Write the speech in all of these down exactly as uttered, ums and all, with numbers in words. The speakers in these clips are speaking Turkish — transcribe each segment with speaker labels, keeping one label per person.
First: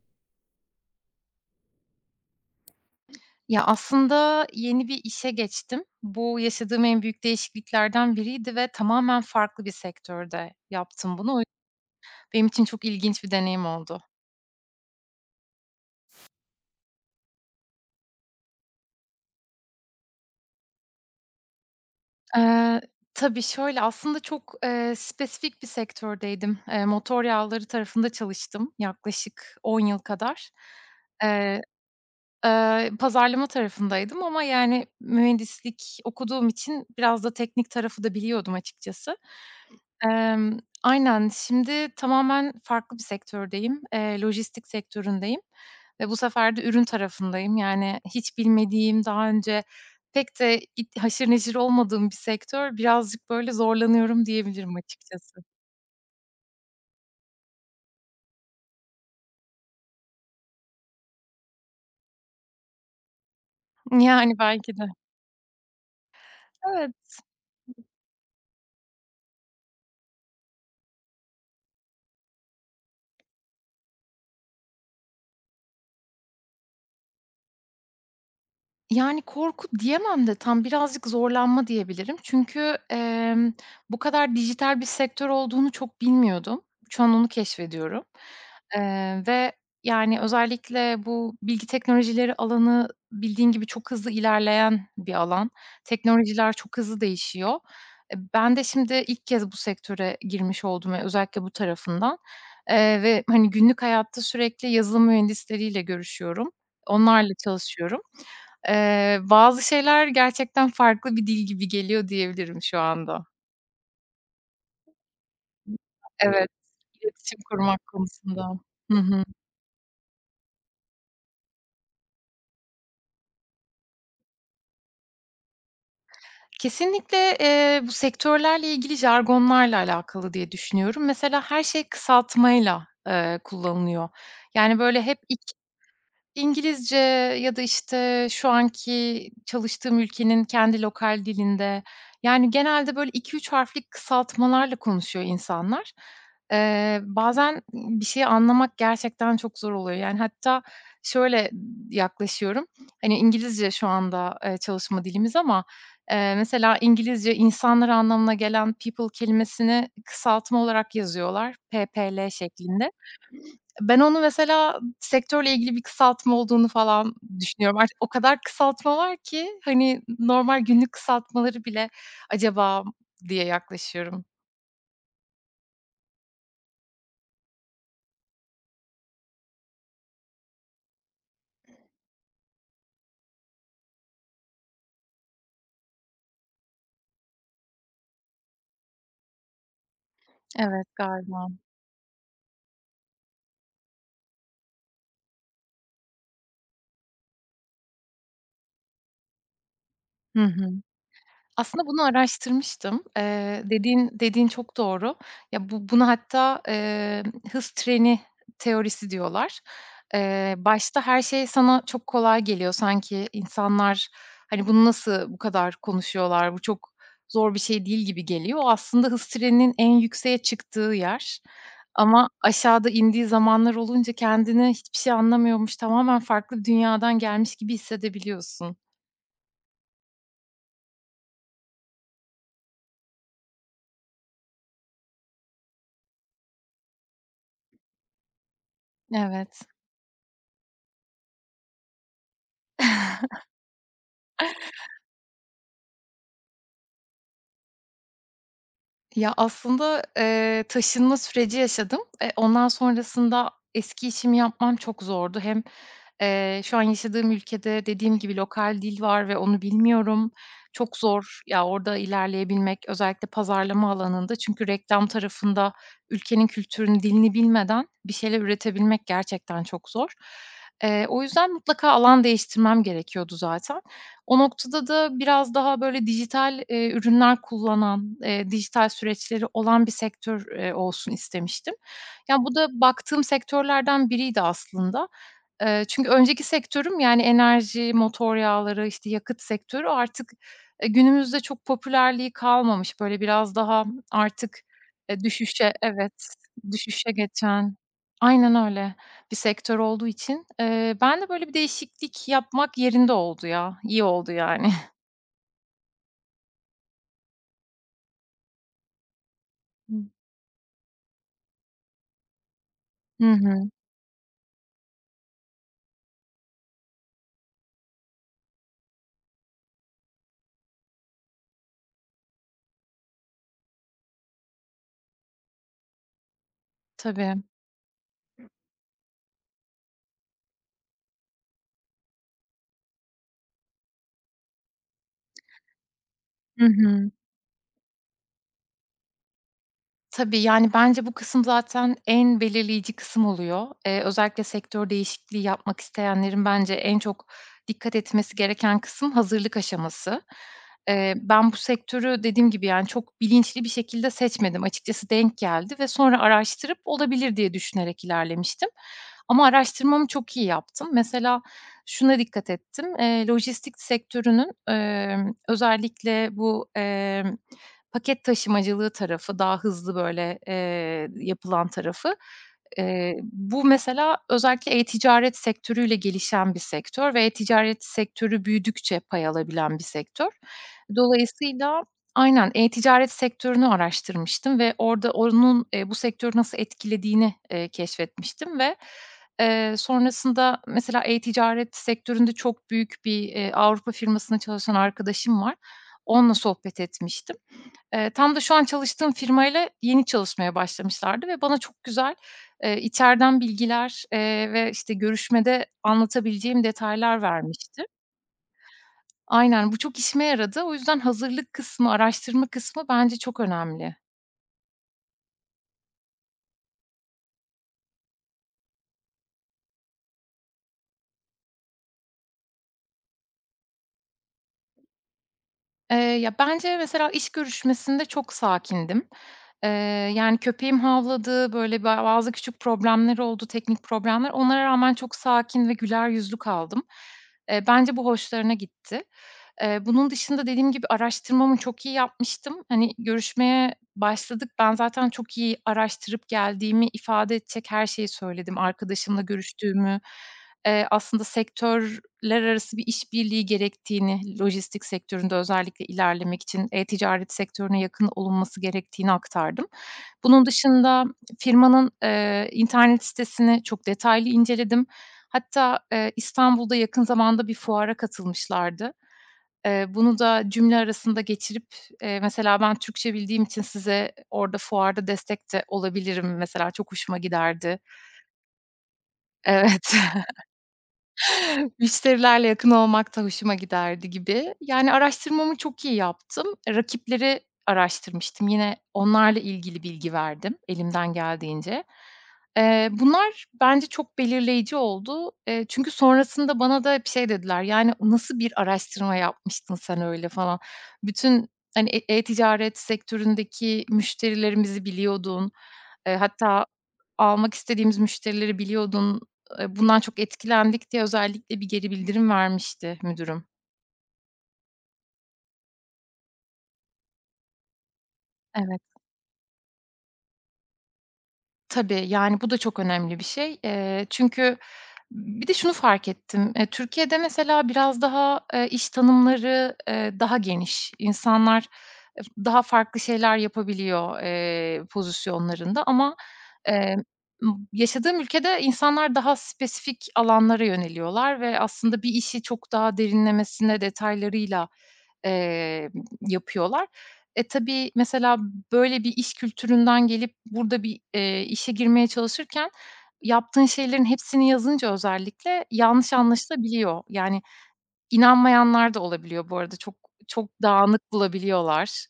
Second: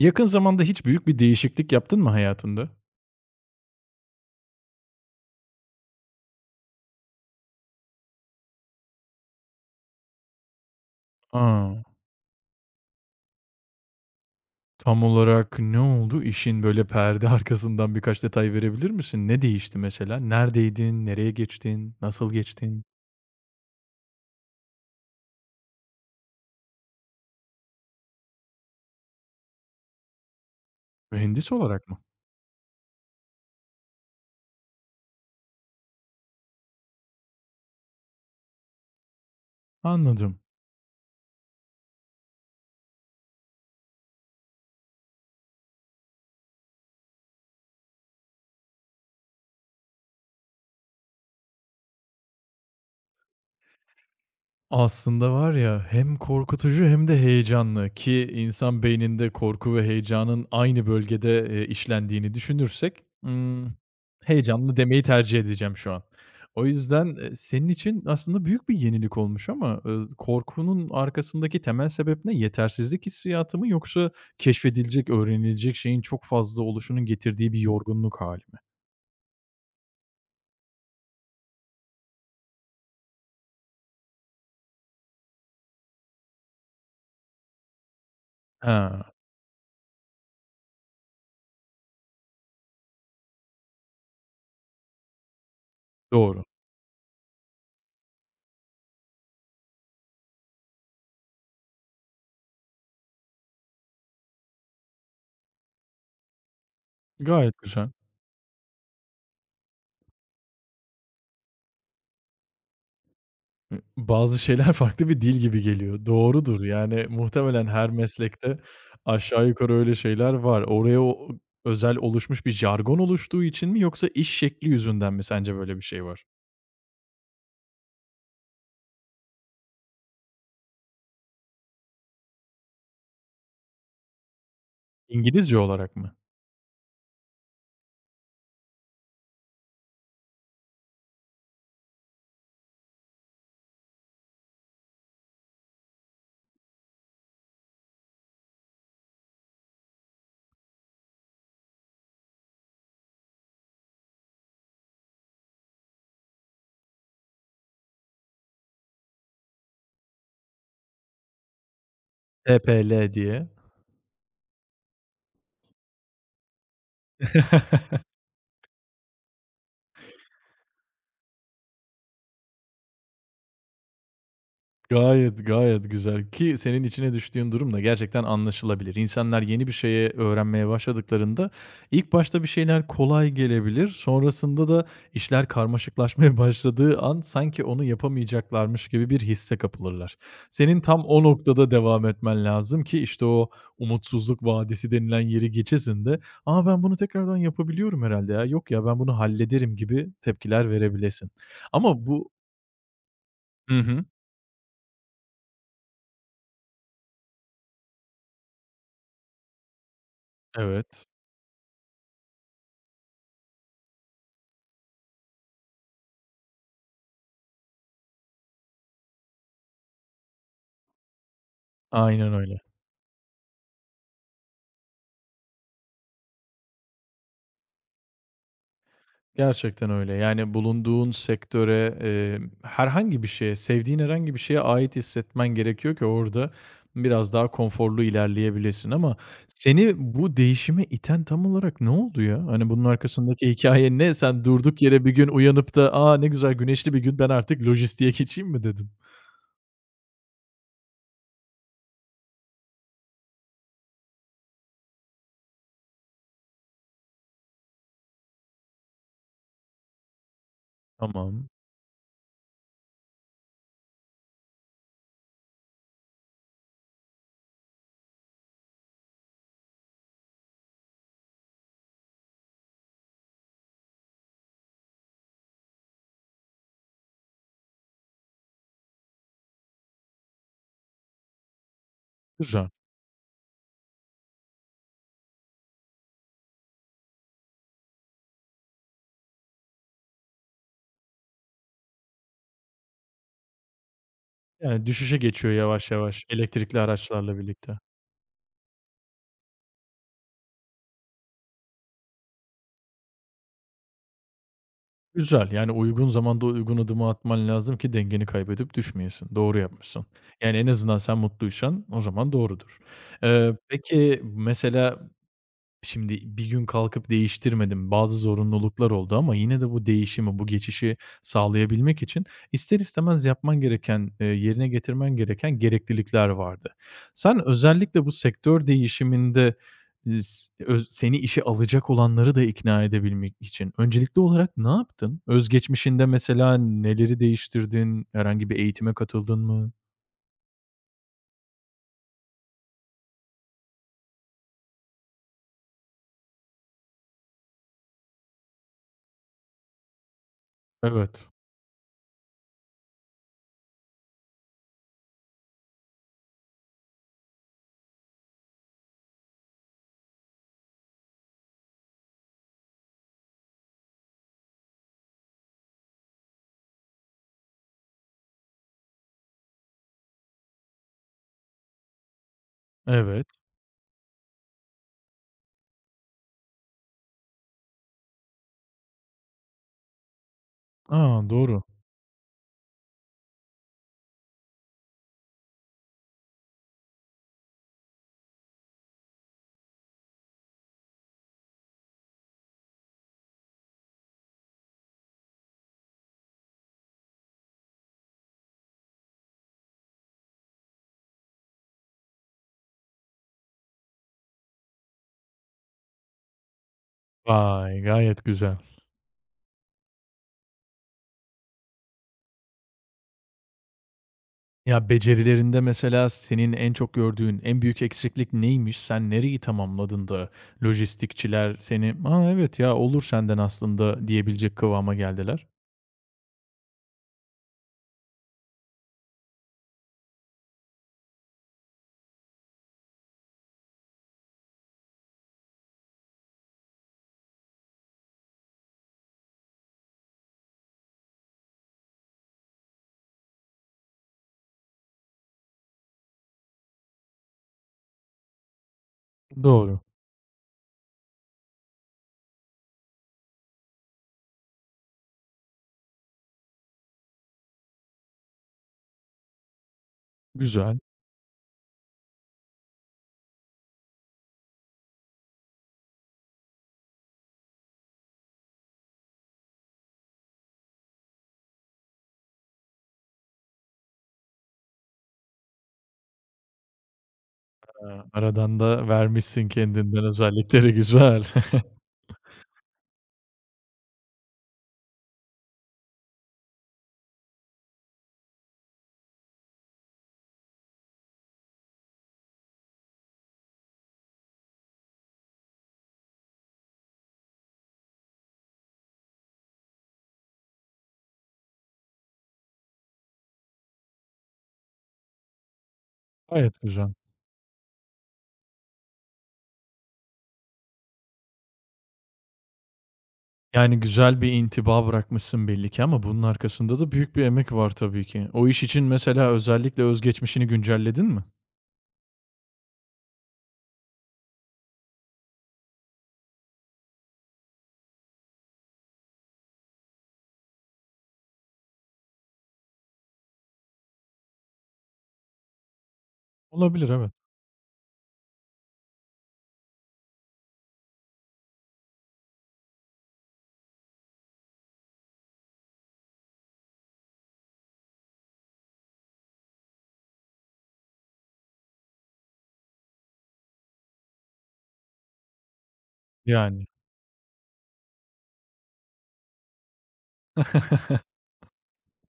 Speaker 1: Yakın zamanda hiç büyük bir değişiklik yaptın mı hayatında?
Speaker 2: Ya, aslında yeni bir işe geçtim. Bu yaşadığım en büyük değişikliklerden biriydi ve tamamen farklı bir sektörde yaptım bunu. O yü
Speaker 1: A!
Speaker 2: benim için çok ilginç bir deneyim oldu.
Speaker 1: Tam olarak ne oldu? İşin böyle perde arkasından birkaç detay verebilir misin? Ne değişti mesela? Neredeydin? Nereye geçtin? Nasıl
Speaker 2: Eee,
Speaker 1: geçtin?
Speaker 2: tabii şöyle, aslında çok, eee, spesifik bir sektördeydim. Eee, motor yağları tarafında çalıştım yaklaşık 10 yıl kadar.
Speaker 1: Mühendis
Speaker 2: Eee,
Speaker 1: olarak mı?
Speaker 2: eee, pazarlama tarafındaydım ama, yani, mühendislik okuduğum için biraz da teknik tarafı da biliyordum açıkçası.
Speaker 1: Anladım.
Speaker 2: Emm, aynen. Şimdi tamamen farklı bir sektördeyim. Eee, lojistik sektöründeyim ve bu sefer de ürün tarafındayım. Yani hiç bilmediğim, daha önce pek de it haşır neşir olmadığım bir sektör. Birazcık böyle zorlanıyorum diyebilirim
Speaker 1: Aslında
Speaker 2: açıkçası.
Speaker 1: var ya, hem korkutucu hem de heyecanlı ki insan beyninde korku ve heyecanın aynı bölgede, eee, işlendiğini düşünürsek, ımm,
Speaker 2: Yani belki
Speaker 1: heyecanlı
Speaker 2: de.
Speaker 1: demeyi tercih edeceğim şu an. O yüzden,
Speaker 2: Evet.
Speaker 1: eee, senin için aslında büyük bir yenilik olmuş ama, ııı, korkunun arkasındaki temel sebep ne? Yetersizlik hissiyatı mı yoksa keşfedilecek, öğrenilecek şeyin çok fazla oluşunun getirdiği bir yorgunluk hâli mi?
Speaker 2: Yani, korku diyemem de tam birazcık zorlanma diyebilirim. Çünkü, emm, bu kadar dijital bir sektör olduğunu çok bilmiyordum. Şu an onu keşfediyorum,
Speaker 1: He,
Speaker 2: eee, ve, yani, özellikle bu bilgi teknolojileri alanı bildiğin gibi çok hızlı ilerleyen bir alan.
Speaker 1: doğru.
Speaker 2: Teknolojiler çok hızlı değişiyor. E, ben de şimdi ilk kez bu sektöre girmiş oldum ve özellikle bu tarafından, eee, ve, hani, günlük hayatta sürekli yazılım mühendisleriyle görüşüyorum. Onlarla
Speaker 1: Gayet güzel.
Speaker 2: çalışıyorum. Eee, bazı şeyler gerçekten farklı bir dil gibi geliyor diyebilirim şu anda.
Speaker 1: Hı, bazı şeyler farklı bir dil gibi geliyor.
Speaker 2: Evet,
Speaker 1: Doğrudur, yani,
Speaker 2: iletişim
Speaker 1: muhtemelen
Speaker 2: kurmak
Speaker 1: her
Speaker 2: konusunda.
Speaker 1: meslekte
Speaker 2: Hı hı.
Speaker 1: aşağı yukarı öyle şeyler var. Oraya o özel oluşmuş bir jargon oluştuğu için mi yoksa iş şekli yüzünden mi sence böyle bir şey var?
Speaker 2: Kesinlikle, eee, bu sektörlerle ilgili jargonlarla alakalı diye düşünüyorum. Mesela her şey kısaltmayla, eee, kullanılıyor. Yani, böyle, hep
Speaker 1: İngilizce olarak mı?
Speaker 2: İngilizce ya da, işte, şu anki çalıştığım ülkenin kendi lokal dilinde, yani, genelde, böyle, iki üç harflik kısaltmalarla konuşuyor insanlar. Eee, bazen bir şeyi anlamak gerçekten çok zor oluyor. Yani, hatta şöyle yaklaşıyorum, hani, İngilizce şu anda, eee, çalışma dilimiz ama, eee, mesela İngilizce insanlar anlamına gelen people kelimesini kısaltma olarak yazıyorlar, P P L şeklinde.
Speaker 1: P P L diye.
Speaker 2: Ben onu mesela sektörle ilgili bir kısaltma olduğunu falan düşünüyorum. Artık o kadar kısaltma var ki, hani, normal günlük kısaltmaları bile acaba diye yaklaşıyorum.
Speaker 1: Gayet, gayet güzel ki senin içine düştüğün durum da gerçekten anlaşılabilir. İnsanlar yeni bir şeye öğrenmeye başladıklarında ilk başta bir şeyler kolay gelebilir. Sonrasında da işler karmaşıklaşmaya başladığı an sanki onu yapamayacaklarmış gibi bir hisse kapılırlar. Senin
Speaker 2: Evet,
Speaker 1: tam o
Speaker 2: galiba.
Speaker 1: noktada devam etmen lazım ki işte o umutsuzluk vadisi denilen yeri geçesin de "A, ben bunu tekrardan yapabiliyorum herhalde ya. Yok ya, ben bunu hallederim." gibi
Speaker 2: Hı
Speaker 1: tepkiler
Speaker 2: hı.
Speaker 1: verebilesin.
Speaker 2: Aslında bunu
Speaker 1: Ama bu
Speaker 2: araştırmıştım. Eee,
Speaker 1: hı hı.
Speaker 2: dediğin dediğin çok doğru. Ya, bu buna hatta, eee, hız treni teorisi diyorlar. Eee, başta
Speaker 1: Evet.
Speaker 2: her şey sana çok kolay geliyor. Sanki insanlar, hani, "Bunu nasıl bu kadar konuşuyorlar, bu çok zor bir şey değil." gibi geliyor. O aslında hız treninin en yükseğe çıktığı yer ama
Speaker 1: Aynen öyle.
Speaker 2: aşağıda indiği zamanlar olunca kendini hiçbir şey anlamıyormuş, tamamen farklı bir dünyadan gelmiş gibi hissedebiliyorsun.
Speaker 1: Gerçekten öyle. Yani bulunduğun sektöre, eee, herhangi bir şeye, sevdiğin herhangi bir şeye ait hissetmen gerekiyor ki orada biraz daha konforlu ilerleyebilesin ama
Speaker 2: Evet.
Speaker 1: seni bu değişime iten tam olarak ne oldu ya? Hani, bunun arkasındaki hikaye ne? Sen durduk yere bir gün uyanıp da, "A, ne güzel güneşli bir gün, ben artık lojistiğe geçeyim." mi dedin?
Speaker 2: Ya, aslında, eee, taşınma süreci yaşadım. E, ondan sonrasında eski işimi yapmam çok zordu. Hem, eee, şu an yaşadığım ülkede dediğim gibi lokal dil var ve onu bilmiyorum. Çok zor,
Speaker 1: Tamam,
Speaker 2: ya, orada ilerleyebilmek özellikle pazarlama alanında. Çünkü reklam tarafında ülkenin kültürünü, dilini bilmeden bir şeyler üretebilmek gerçekten çok zor. Eee, o yüzden mutlaka alan değiştirmem gerekiyordu zaten. O noktada da biraz daha böyle dijital, eee, ürünler kullanan, eee, dijital süreçleri olan bir sektör, eee, olsun istemiştim. Yani bu da
Speaker 1: güzel.
Speaker 2: baktığım sektörlerden biriydi aslında. Eee, çünkü önceki sektörüm, yani, enerji, motor yağları, işte, yakıt sektörü artık, eee, günümüzde çok popülerliği kalmamış. Böyle, biraz daha artık,
Speaker 1: Yani, düşüşe
Speaker 2: eee,
Speaker 1: geçiyor
Speaker 2: düşüşe,
Speaker 1: yavaş
Speaker 2: Evet,
Speaker 1: yavaş elektrikli
Speaker 2: düşüşe
Speaker 1: araçlarla
Speaker 2: geçen,
Speaker 1: birlikte.
Speaker 2: Aynen öyle, bir sektör olduğu için, eee, ben de böyle bir değişiklik yapmak yerinde oldu ya. İyi oldu yani.
Speaker 1: Güzel, yani uygun zamanda uygun adımı atman lazım ki dengeni kaybedip düşmeyesin. Doğru yapmışsın. Yani en azından sen mutluysan o zaman doğrudur.
Speaker 2: Hı
Speaker 1: Eee,
Speaker 2: hı.
Speaker 1: peki mesela şimdi bir gün kalkıp değiştirmedim. Bazı zorunluluklar oldu ama yine de bu değişimi, bu geçişi sağlayabilmek için ister istemez yapman gereken, eee, yerine getirmen gereken gereklilikler vardı.
Speaker 2: Tabii.
Speaker 1: Sen özellikle bu sektör değişiminde is öz seni işe alacak olanları da ikna edebilmek için öncelikli olarak ne yaptın? Özgeçmişinde mesela
Speaker 2: Hı hı.
Speaker 1: neleri değiştirdin? Herhangi bir eğitime katıldın mı?
Speaker 2: Tabii, yani, bence bu kısım zaten en belirleyici kısım oluyor. Eee, özellikle sektör değişikliği yapmak isteyenlerin bence en çok dikkat etmesi gereken kısım hazırlık aşaması. Eee,
Speaker 1: Evet.
Speaker 2: ben bu sektörü dediğim gibi, yani, çok bilinçli bir şekilde seçmedim. Açıkçası denk geldi ve sonra araştırıp olabilir diye düşünerek ilerlemiştim ama araştırmamı çok iyi yaptım. Mesela şuna dikkat ettim: Eee, lojistik sektörünün, emm, özellikle bu, emm paket taşımacılığı tarafı, daha hızlı, böyle, eee, yapılan tarafı. Eee,
Speaker 1: Evet.
Speaker 2: bu mesela özellikle e-ticaret sektörüyle gelişen bir sektör ve e-ticaret sektörü büyüdükçe pay alabilen bir sektör.
Speaker 1: A, doğru.
Speaker 2: Dolayısıyla. Aynen, e-ticaret sektörünü araştırmıştım ve orada onun, eee, bu sektörü nasıl etkilediğini, eee, keşfetmiştim ve, eee, sonrasında mesela e-ticaret sektöründe çok büyük bir, eee, Avrupa firmasında çalışan arkadaşım var. Onunla sohbet etmiştim. Eee, tam da şu an çalıştığım firmayla yeni çalışmaya başlamışlardı ve bana çok güzel, eee, içeriden bilgiler, eee, ve, işte, görüşmede anlatabileceğim detaylar
Speaker 1: Vay,
Speaker 2: vermişti.
Speaker 1: gayet güzel.
Speaker 2: Aynen, bu çok işime yaradı. O yüzden hazırlık kısmı, araştırma kısmı bence çok önemli.
Speaker 1: Ya, becerilerinde mesela senin en çok gördüğün en büyük eksiklik neymiş? Sen nereyi tamamladın da lojistikçiler seni, "A, evet ya, olur senden aslında." diyebilecek kıvama geldiler?
Speaker 2: Eee, ya, bence mesela iş görüşmesinde çok sakindim. Eee, yani, köpeğim havladı, böyle, ba bazı küçük problemler oldu, teknik problemler. Onlara rağmen çok sakin ve güler yüzlü kaldım. Eee, bence bu hoşlarına gitti. Eee, bunun dışında dediğim gibi araştırmamı çok iyi yapmıştım. Hani, görüşmeye başladık. Ben zaten çok iyi araştırıp geldiğimi ifade edecek her şeyi söyledim. Arkadaşımla
Speaker 1: Doğru.
Speaker 2: görüştüğümü, eee, aslında sektörler arası bir işbirliği gerektiğini, lojistik sektöründe özellikle ilerlemek için e-ticaret sektörüne yakın olunması gerektiğini aktardım. Bunun
Speaker 1: Güzel.
Speaker 2: dışında firmanın, eee, internet sitesini çok detaylı inceledim. Hatta, eee, İstanbul'da yakın zamanda bir fuara katılmışlardı. Eee, bunu da cümle arasında geçirip, eee, mesela ben Türkçe bildiğim için size orada fuarda destek de olabilirim mesela, çok hoşuma giderdi.
Speaker 1: Eee, aradan da vermişsin
Speaker 2: Evet.
Speaker 1: kendinden özellikleri. Güzel.
Speaker 2: Müşterilerle yakın olmak da hoşuma giderdi gibi. Yani araştırmamı çok iyi yaptım. E, Rakipleri araştırmıştım. Yine onlarla ilgili bilgi verdim elimden geldiğince. Eee, bunlar bence çok belirleyici oldu. Eee, çünkü sonrasında bana da bir şey dediler, yani, "Nasıl bir araştırma yapmıştın sen öyle?" falan. Bütün, hani, e e-ticaret sektöründeki müşterilerimizi biliyordun. Eee,
Speaker 1: Gayet
Speaker 2: hatta
Speaker 1: güzel.
Speaker 2: almak istediğimiz müşterileri biliyordun. Eee, bundan çok etkilendik diye özellikle bir geri bildirim vermişti müdürüm.
Speaker 1: Yani, güzel bir intiba bırakmışsın belli ki ama bunun arkasında da büyük bir emek var tabii ki. O iş
Speaker 2: Evet.
Speaker 1: için mesela özellikle özgeçmişini güncelledin mi?
Speaker 2: Tabii, yani, bu da çok önemli bir şey. Eee, çünkü bir de şunu fark ettim. Eee, Türkiye'de mesela biraz daha, eee, iş tanımları, eee, daha geniş. İnsanlar ef daha farklı şeyler yapabiliyor, eee, pozisyonlarında ama,
Speaker 1: Olabilir,
Speaker 2: eee,
Speaker 1: evet.
Speaker 2: m yaşadığım ülkede insanlar daha spesifik alanlara yöneliyorlar ve aslında bir işi çok daha derinlemesine detaylarıyla, eee, yapıyorlar. E, tabii, mesela böyle bir iş kültüründen gelip burada bir, eee, işe girmeye çalışırken yaptığın şeylerin hepsini yazınca özellikle yanlış
Speaker 1: Yani.
Speaker 2: anlaşılabiliyor. Yani inanmayanlar da olabiliyor bu arada. Çok çok dağınık bulabiliyorlar.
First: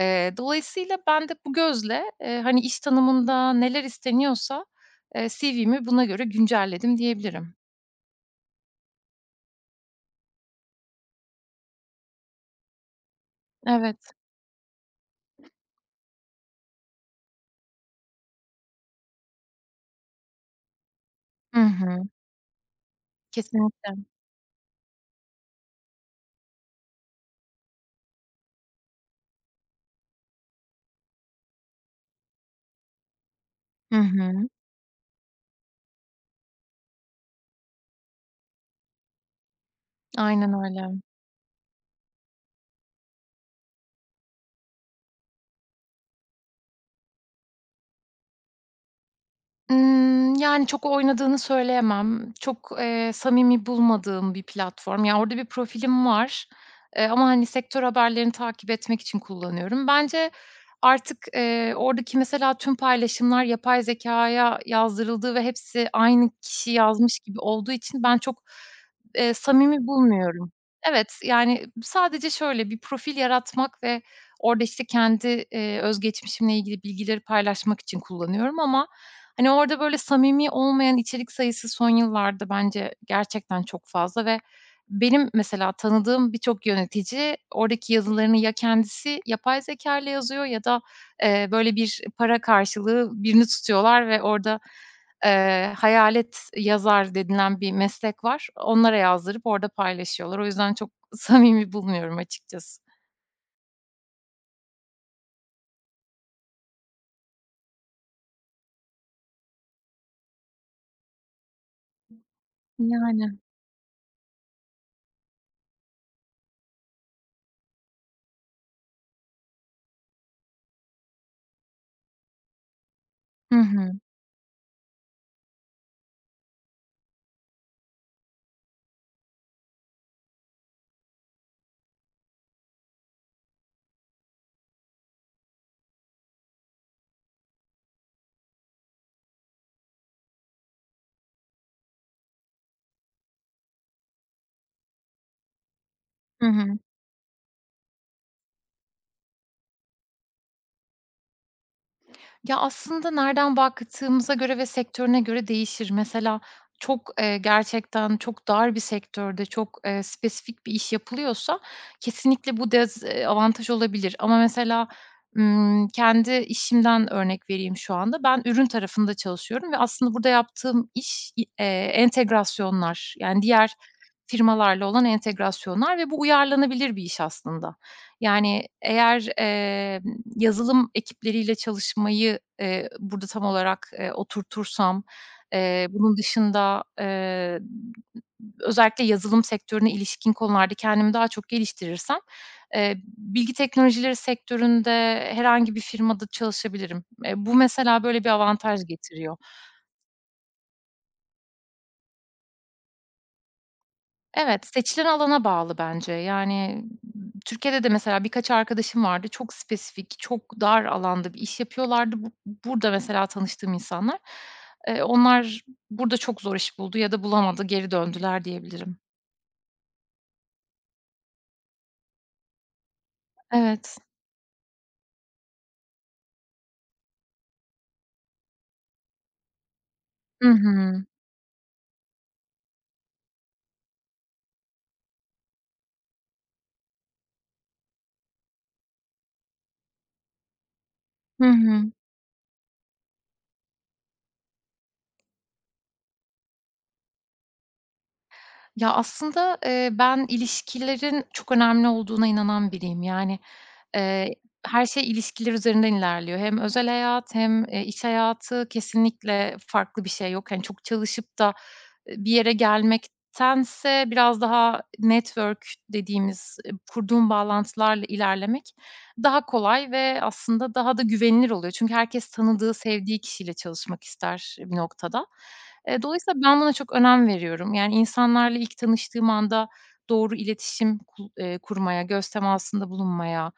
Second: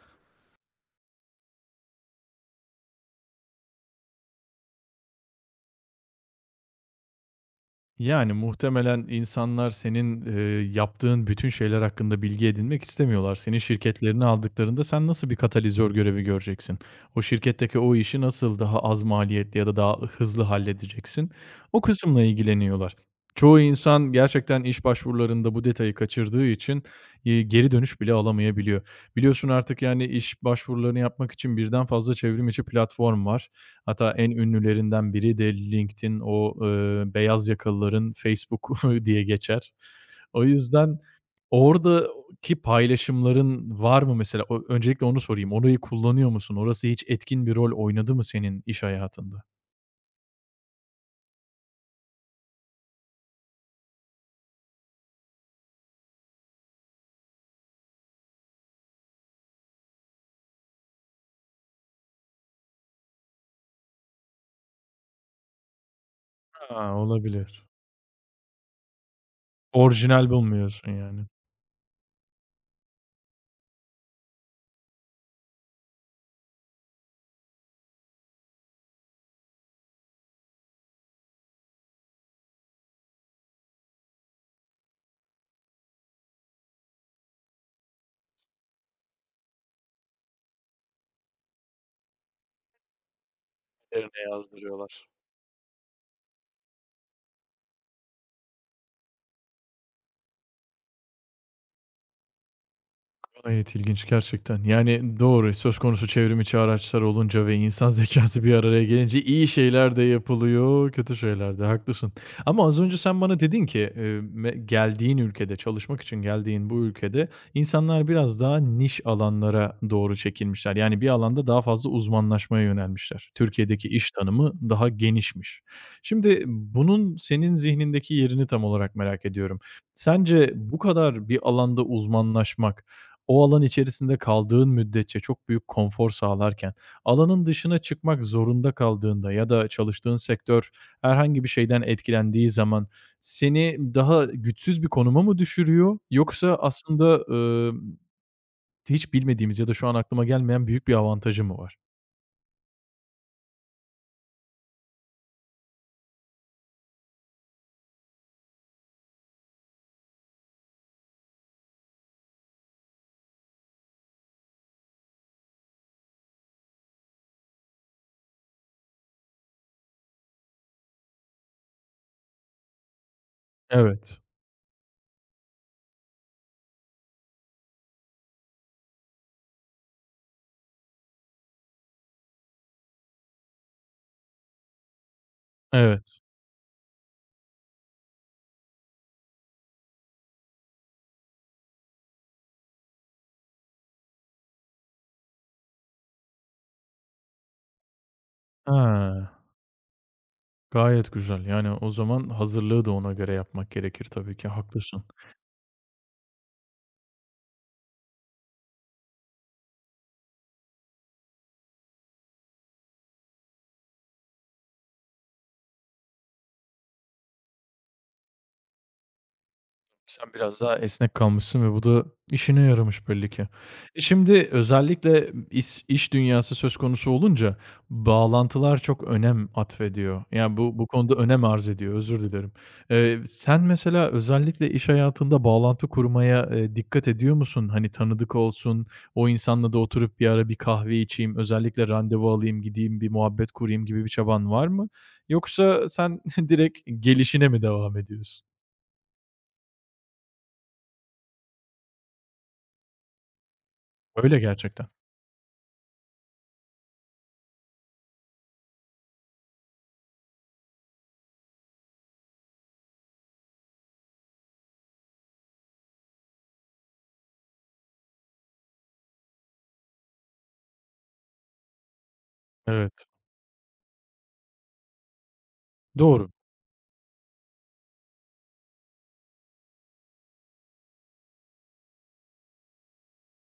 Speaker 2: Eee, dolayısıyla ben de bu gözle, eee, hani, iş tanımında neler isteniyorsa, eee, C V'mi buna göre güncelledim diyebilirim.
Speaker 1: Yani, muhtemelen insanlar senin, eee, yaptığın bütün şeyler hakkında bilgi edinmek istemiyorlar. Senin
Speaker 2: Evet.
Speaker 1: şirketlerini aldıklarında sen nasıl bir katalizör görevi göreceksin? O şirketteki o işi nasıl daha az maliyetli ya da daha hızlı halledeceksin?
Speaker 2: Hı
Speaker 1: O
Speaker 2: hı.
Speaker 1: kısımla ilgileniyorlar. Çoğu
Speaker 2: Kesinlikle.
Speaker 1: insan gerçekten iş başvurularında bu detayı kaçırdığı için, eee, geri dönüş bile alamayabiliyor. Biliyorsun artık, yani, iş başvurularını yapmak için birden fazla çevrimiçi platform var.
Speaker 2: Hı
Speaker 1: Hatta en
Speaker 2: hı.
Speaker 1: ünlülerinden biri de LinkedIn, o, eee, beyaz yakalıların Facebook diye geçer. O
Speaker 2: Aynen
Speaker 1: yüzden
Speaker 2: öyle.
Speaker 1: oradaki paylaşımların var mı mesela? O öncelikle onu sorayım. Orayı kullanıyor musun? Orası hiç etkin bir rol oynadı mı senin iş hayatında?
Speaker 2: Imm, yani, çok oynadığını söyleyemem. Çok, eee, samimi bulmadığım bir platform. Ya, orada bir profilim var, eee, ama, hani, sektör haberlerini takip etmek için kullanıyorum. Bence artık, eee, oradaki mesela tüm paylaşımlar yapay zekâya yazdırıldığı ve hepsi aynı kişi
Speaker 1: Ha,
Speaker 2: yazmış gibi
Speaker 1: olabilir.
Speaker 2: olduğu için ben çok, eee, samimi
Speaker 1: Orijinal
Speaker 2: bulmuyorum.
Speaker 1: bulmuyorsun
Speaker 2: Evet,
Speaker 1: yani.
Speaker 2: yani, sadece şöyle bir profil yaratmak ve Orada, işte, kendi, eee, özgeçmişimle ilgili bilgileri paylaşmak için kullanıyorum ama, hani, orada böyle samimi olmayan içerik sayısı son yıllarda bence gerçekten çok fazla ve benim mesela tanıdığım birçok yönetici oradaki yazılarını ya kendisi yapay zeka ile yazıyor ya da, eee, böyle bir para karşılığı birini tutuyorlar ve
Speaker 1: Üzerine
Speaker 2: orada,
Speaker 1: yazdırıyorlar.
Speaker 2: eee, hayalet yazar denilen bir meslek var. Onlara yazdırıp orada paylaşıyorlar. O yüzden çok samimi bulmuyorum açıkçası.
Speaker 1: Gayet ilginç gerçekten. Yani doğru, söz konusu çevrim içi araçlar olunca ve insan zekası bir araya gelince iyi şeyler de yapılıyor, kötü şeyler de. Haklısın. Ama az önce sen
Speaker 2: Yani.
Speaker 1: bana dedin ki, eee, me geldiğin ülkede, çalışmak için geldiğin bu ülkede insanlar biraz daha niş alanlara doğru çekilmişler. Yani bir alanda daha fazla uzmanlaşmaya yönelmişler.
Speaker 2: Hı
Speaker 1: Türkiye'deki
Speaker 2: hı.
Speaker 1: iş tanımı daha genişmiş. Şimdi bunun senin zihnindeki yerini tam olarak merak ediyorum. Sence bu kadar bir alanda uzmanlaşmak o alan içerisinde kaldığın müddetçe çok büyük konfor sağlarken, alanın dışına çıkmak zorunda kaldığında ya da çalıştığın sektör herhangi bir şeyden etkilendiği zaman seni daha güçsüz bir konuma mı düşürüyor
Speaker 2: Hı
Speaker 1: yoksa
Speaker 2: hı.
Speaker 1: aslında, ımm, hiç bilmediğimiz ya da şu an aklıma gelmeyen büyük bir avantajı mı var?
Speaker 2: Ya, aslında nereden baktığımıza göre ve sektörüne göre değişir. Mesela çok, eee, gerçekten çok dar bir sektörde çok, eee, spesifik bir iş yapılıyorsa kesinlikle bu dezavantaj olabilir ama mesela, ımm, kendi işimden örnek vereyim şu anda. Ben ürün tarafında çalışıyorum ve aslında burada yaptığım iş i entegrasyonlar, yani, diğer
Speaker 1: Evet,
Speaker 2: firmalarla olan entegrasyonlar ve bu uyarlanabilir bir iş aslında. Yani, eğer, eee Yazılım ekipleriyle çalışmayı, eee, burada tam olarak, eee, oturtursam, eee, bunun
Speaker 1: evet.
Speaker 2: dışında, eee, özellikle yazılım sektörüne ilişkin konularda kendimi daha çok geliştirirsem, eee, bilgi teknolojileri sektöründe herhangi bir firmada çalışabilirim. Eee, bu mesela böyle bir avantaj
Speaker 1: Ha,
Speaker 2: getiriyor.
Speaker 1: gayet güzel. Yani o zaman hazırlığı da ona göre yapmak gerekir tabii ki.
Speaker 2: Evet,
Speaker 1: Haklısın.
Speaker 2: seçilen alana bağlı bence. Yani, Türkiye'de de mesela birkaç arkadaşım vardı. Çok spesifik, çok dar alanda bir iş yapıyorlardı. Bu, burada mesela tanıştığım insanlar. Eee, onlar burada çok zor iş buldu ya da bulamadı, geri döndüler diyebilirim.
Speaker 1: Sen biraz daha esnek kalmışsın ve bu da işine yaramış belli ki.
Speaker 2: Evet.
Speaker 1: E, şimdi özellikle is iş dünyası söz konusu olunca bağlantılar çok önem atfediyor.
Speaker 2: Hı
Speaker 1: Yani, bu bu
Speaker 2: hı.
Speaker 1: konuda önem arz ediyor, özür dilerim. Eee, sen mesela özellikle iş hayatında bağlantı kurmaya, eee, dikkat ediyor musun? Hani, tanıdık olsun, o insanla da oturup bir ara bir kahve içeyim,
Speaker 2: Hı
Speaker 1: özellikle
Speaker 2: hı.
Speaker 1: randevu alayım, gideyim, bir muhabbet kurayım gibi bir çaban var mı? Yoksa sen direkt gelişine mi devam ediyorsun?
Speaker 2: Ya, aslında, eee, ben ilişkilerin çok önemli olduğuna inanan biriyim. Yani, eee,
Speaker 1: Öyle
Speaker 2: her
Speaker 1: gerçekten.
Speaker 2: şey ilişkiler üzerinden ilerliyor. Hem özel hayat hem, eee, iş hayatı kesinlikle farklı bir şey yok. Hani, çok çalışıp da, eee, bir yere gelmektense biraz daha network dediğimiz, eee, kurduğum bağlantılarla ilerlemek daha kolay ve aslında daha da güvenilir oluyor. Çünkü herkes tanıdığı,
Speaker 1: Evet,
Speaker 2: sevdiği kişiyle çalışmak ister bir noktada. Eee,
Speaker 1: doğru.
Speaker 2: dolayısıyla ben buna çok önem veriyorum. Yani, insanlarla ilk tanıştığım anda doğru iletişim ku eee, kurmaya, göz temasında bulunmaya,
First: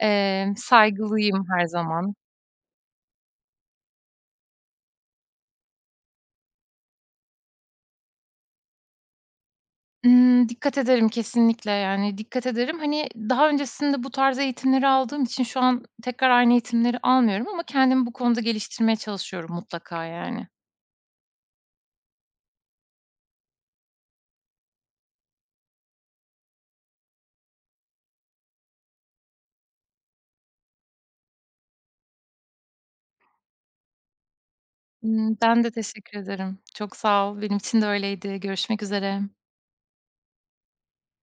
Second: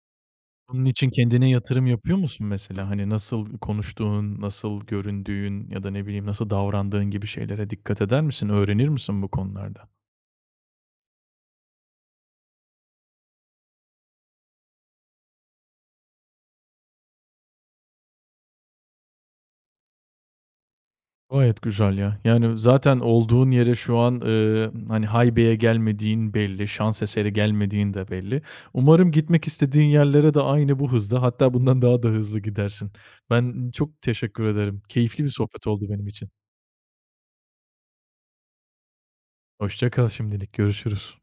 Speaker 2: eee,
Speaker 1: Bunun için
Speaker 2: saygılıyım
Speaker 1: kendine
Speaker 2: her
Speaker 1: yatırım
Speaker 2: zaman.
Speaker 1: yapıyor musun mesela? Hani nasıl konuştuğun, nasıl göründüğün ya da ne bileyim nasıl davrandığın gibi şeylere dikkat eder misin? Öğrenir misin bu konularda?
Speaker 2: Imm, dikkat ederim kesinlikle, yani, dikkat ederim. Hani, daha öncesinde bu tarz eğitimleri aldığım için şu an tekrar aynı eğitimleri almıyorum ama kendimi bu konuda geliştirmeye çalışıyorum mutlaka, yani.
Speaker 1: Gayet güzel ya. Yani zaten olduğun yere şu an, eee, hani haybeye gelmediğin belli, şans eseri gelmediğin de belli. Umarım gitmek istediğin yerlere de aynı bu hızda hatta bundan daha da hızlı gidersin. Ben çok teşekkür ederim. Keyifli bir
Speaker 2: Imm, ben
Speaker 1: sohbet
Speaker 2: de
Speaker 1: oldu benim
Speaker 2: teşekkür
Speaker 1: için.
Speaker 2: ederim. Çok sağ ol. Benim için de öyleydi. Görüşmek üzere.
Speaker 1: Hoşça kal şimdilik, görüşürüz.